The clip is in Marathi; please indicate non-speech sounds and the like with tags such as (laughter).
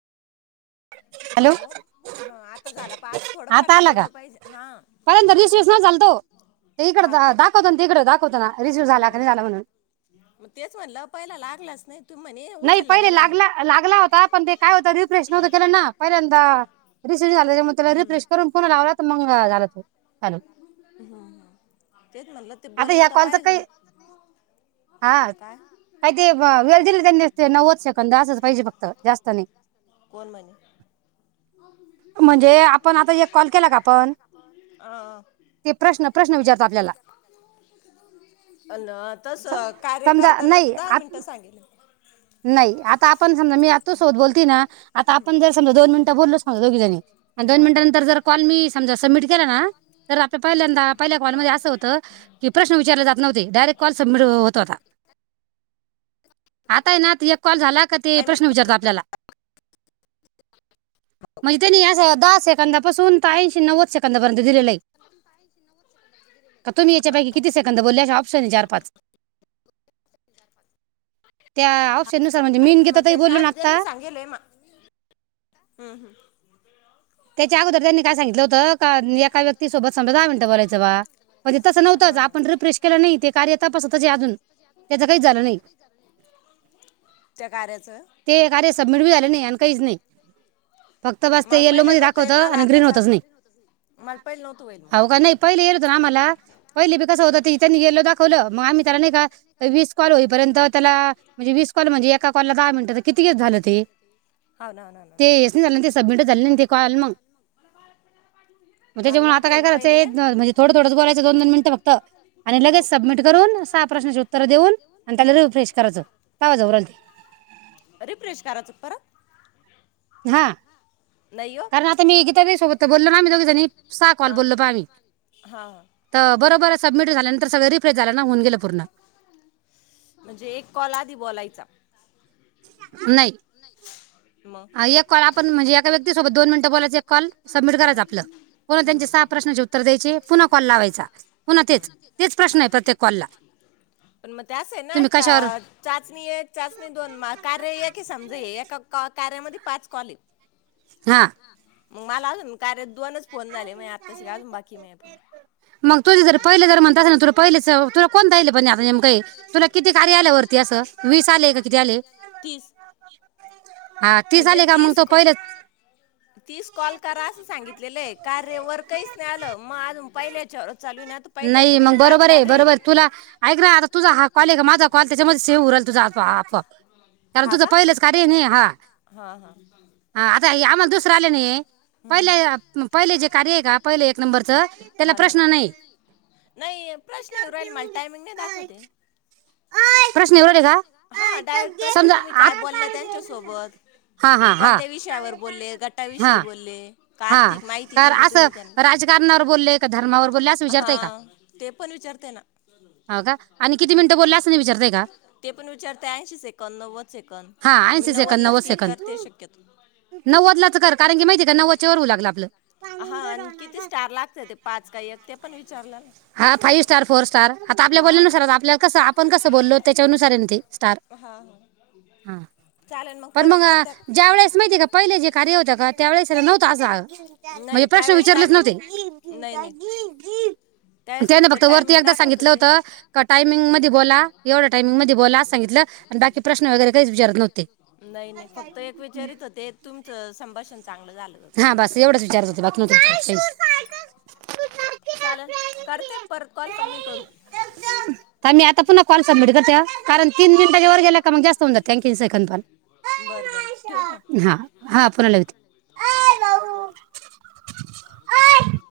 हॅलो हा आता झाला पास थोड फार आता त आला का बोल्ल पाहिजे हा पहिल्यांदा रिसिव्ह नाही झाला तो ते इकडं हा दा- का? दाखवतो ना तिकडं दाखवतो ना रिसिव्ह झाला का हम् नाही झाला म्हणून म तेच म्हणलं पयला लागलाच नई तुमा नाई पयले लागला लागला होता पण ते काय होत रिफ्रेश नव्हत केलं ना पहिल्यां हा रिसिव्ह झालेला मग त्याला रिफ्रेश करून पुन्हा लावला तर मग झाला तो आता तेच म्हणलं ते बोललं या तर कॉलचा पाहिजे काही ना हा काय काही ती वेळ दिली त्यांनी ते नव्वद सेकंद असंच पाहिजे फक्त जास्त नाही कोण म्हणे म्हणजे आपण आता एक कॉल केला का आपण अ ते प्रश्न प्रश्न विचारतं आपल्याला, अन सम तसं कार्य समजा करताना नाही तर दहा आत मिनटं सांगेल नाही, आता आपण समजा मी तुझसोबत बोलतीयना आता आपण जर समजा, दोन मिनिटं बोलोच ना दोघीजनी, आता दोन हा मिनिटनंतर जर कॉल मी समजस सबमिट केलं ना तर आपल्या पहिल्यांदा पहिल्या हा कॉलमध्ये असं होतं की प्रश्न विचारले जात नव्हते डायरेक्ट कॉल सबमिट होत होता तय ना त एक कॉल झाला, का ते काय मी प्रश्न विचारतं आपल्याला म्हयतनी या स दहा सेकंदापासून ते ऐंशी नव्वद सेकंदपर्यंत दिलेलं आहे का तुम्ही याच्या पैकी किती सेकंद बोलल्या ऑफ (inaudible) पाच त्या शेनुसार म्हणजे मी णि मग गीताताई त्याच्या बोललो ना आधी त्यांनी आत्ता सांगेल आहे मा हम्म हम्म त्याच्या अगोदर त्यांनी काय सांगितलं होतं का एका व्यक्ती सोबत समजा दहा मिनटं बोलायचं बा म्हणज तसं हा नव्हतंच हा आपण रिफ्रेश केलं नाही ते कार्य तपासतच अजून त्याच काही झालं नाही त्या कार्याचं ते कार्य सबमिट बी झालं नाही आणि काहीच नाही फक्त बास ते मला येलो पहिलं म नव्हतं दाखवत येईल मला आणि आता ग्रीन होतच चालू नाही मला पहिलं नव्हतं होईल आहो मग काय नाही पहिल येत होत ना आम्हाला पहिल बी कसं होत ती त्यांनी यलो दाखवल मग आम्ही तर नाही का वीस कॉल होपर्यंत त्याला म्हणजे वीस कॉल म्हणजे एका कॉलला दहा मिनटं, तर किती गे झालं ते? हो ना हो ना हो ना ते यसानी झालं ना ते सबमिट झाल नाही ते कळालं म? म्हणजे मला जेव्हा आता नव्हतं काय येईल पहिले करायचे ज म म्हणजे थोडं थोडचं बोलायचं दोन दोन मिनटं फक्त आणि हो लगेच सबमिट करून सहा प्रश्नाचे उत्तरं देऊन आन त्याला रिफ्रेश करायचं तवा (unintelligible) ते रिफ्रेश करायचं का परत हा नाही हो कारण आता मी गीताताई सोबत बोललो ना, आम्ही दोघी जनी सा कॉल हां बोललो ब आम्ही, हां त बरोबर सबमिट झाल्यानंतर सगळं रिफ्रेश झालं ना? होऊन गेलं पूर्ण म्हणजे एक कॉल आधी बोलायचा नाही, मग एक कॉल आपण म्हणजे एका व्यक्ती सोबत दोन मिनिटं बोलायच, एक कॉल सबमिट करायचं, आपलं पुन्हा हम्म, त्यांचे सहा प्रश्नाचे उत्तर द्यायचे, पुन्हा कॉल लावायचा पुन्हा हम्म. तेच तेच प्रश्न येतात त्या कॉलला क्लास हे ना तुम्ही आत्ता कशावर चाचणी एक, चाचणी दोन पण मला कार्य ही समजे एका कॅ, कार्यामध्ये पाच कॉलेत. हा. मला अजून कार्याचे दोनच फोन झाले. मी आत्ता शीक अजून बाकीय मी मग तुझे जर पहिले जर म्हणत असल ना तुला पहिलेच तुला कोण द्यायले आप नेमकं हे तुला किती कार्य आल्या वरती असं? वीस आले का किती आले? तीस हा म्हणजे आले का मग तीस तो कॉ पहिलेच तीस कॉल करा असं सांगितलं लेले, कार्या वर कैच नइ आलं माझं पहिल्याचं. नाही मग बरोबर हे बरोबर! तुला ऐक ना आता तुझा हा कॉल ये का माझा कॉल त्याच्यामध्ये सेव हु राहिला तुझा हा कॉक कारण हा तुझं का पहिलंच कार्य आहे ना हा हा हा हा आता आम्हाला दुसरं आले नाही पहिले हम्म हम्म पहिले जे कार्य आहे का पहिलं एक नंबरच त्याला प्रश्न नाय. नै प्रश्न येऊ राहिले मला टायमिंग नै दाखवते. प्रश्न येऊ राहिले का? हा डायरेक्ट प्रश्न समजा तुम्ही काय आत- बोलला त्यांच्यासोबत हा हा हा कोणत्या विषयावर बोलले हा गटाविषयी बोलले. का हा आर्थिक माहिती तर दिली असं तुम्ही त्यांना राजकारणावर बोललेय का धर्मावर बोलले असं विचारतय का हा ते पण विचारते ना हो का आणि किती मिनिटं बोलले असं नाही विचारतय का? ते पण विचारते ऐंशी सेकंद नव्वद सेकंद हा मी ऐंशी सेकंद नव्वदलाच नव्वद क्लिक सेकंद करते शक्यतो नव्वदलाच कर कारण की माहिती का नव्वद चोरू लागलं आपलं हा आणि किती स्टार लागते ते पाच का एक ते पण विचारलं ना हा फाइव्ह स्टार फोर स्टार आता आपल्या हा बोलण्यानुसारच आपल्या कस आपण कसं बोललो तेच्यानुसार आहे ना ते स्टार हा हा चालेल पण परत मग करत्या का ज्या वेळेस माहिती आहे का पहिले जे कार्य होत का त्यावेळेस त्या नव्ह (unintelligible) म्हणजे नाही प्रश्न त्यावेळेस विचारलेच टायमिंग नव्हते नाही नाही त्यावेळेस त्यान फक्त वरती टायमिंग एकदा दाखवत सांगितलं होते होत का टायमिंग मध्ये बोला एवढ्या टायमिंग मध्ये बोला सांगितलं आणि बाकी प्रश्न वगैरे काही विचारत नव्हते नाही नाही फक्त एक विचारित होते तुमचं संभाषण चांगलं झालं हा बस एवढंच बग (unintelligible) विचारत प्रश्न होते बाकी हं नव्हते विचारत काहीच. चालल करत्यात परत कॉल का मी करू थांब थांब आता मी पुन्हा कॉल सबमिट हा. करते अं कारण तीन गेला मिनिटाच्या का मग जास्त वर होऊन जाते गेल की आणखीन सेकंद जास्त होऊन जाते आणि पण तीन सेकंद बरं बरं ठेवू का मपण हा हा पुन्हा लाविते (inaudible) (inaudible)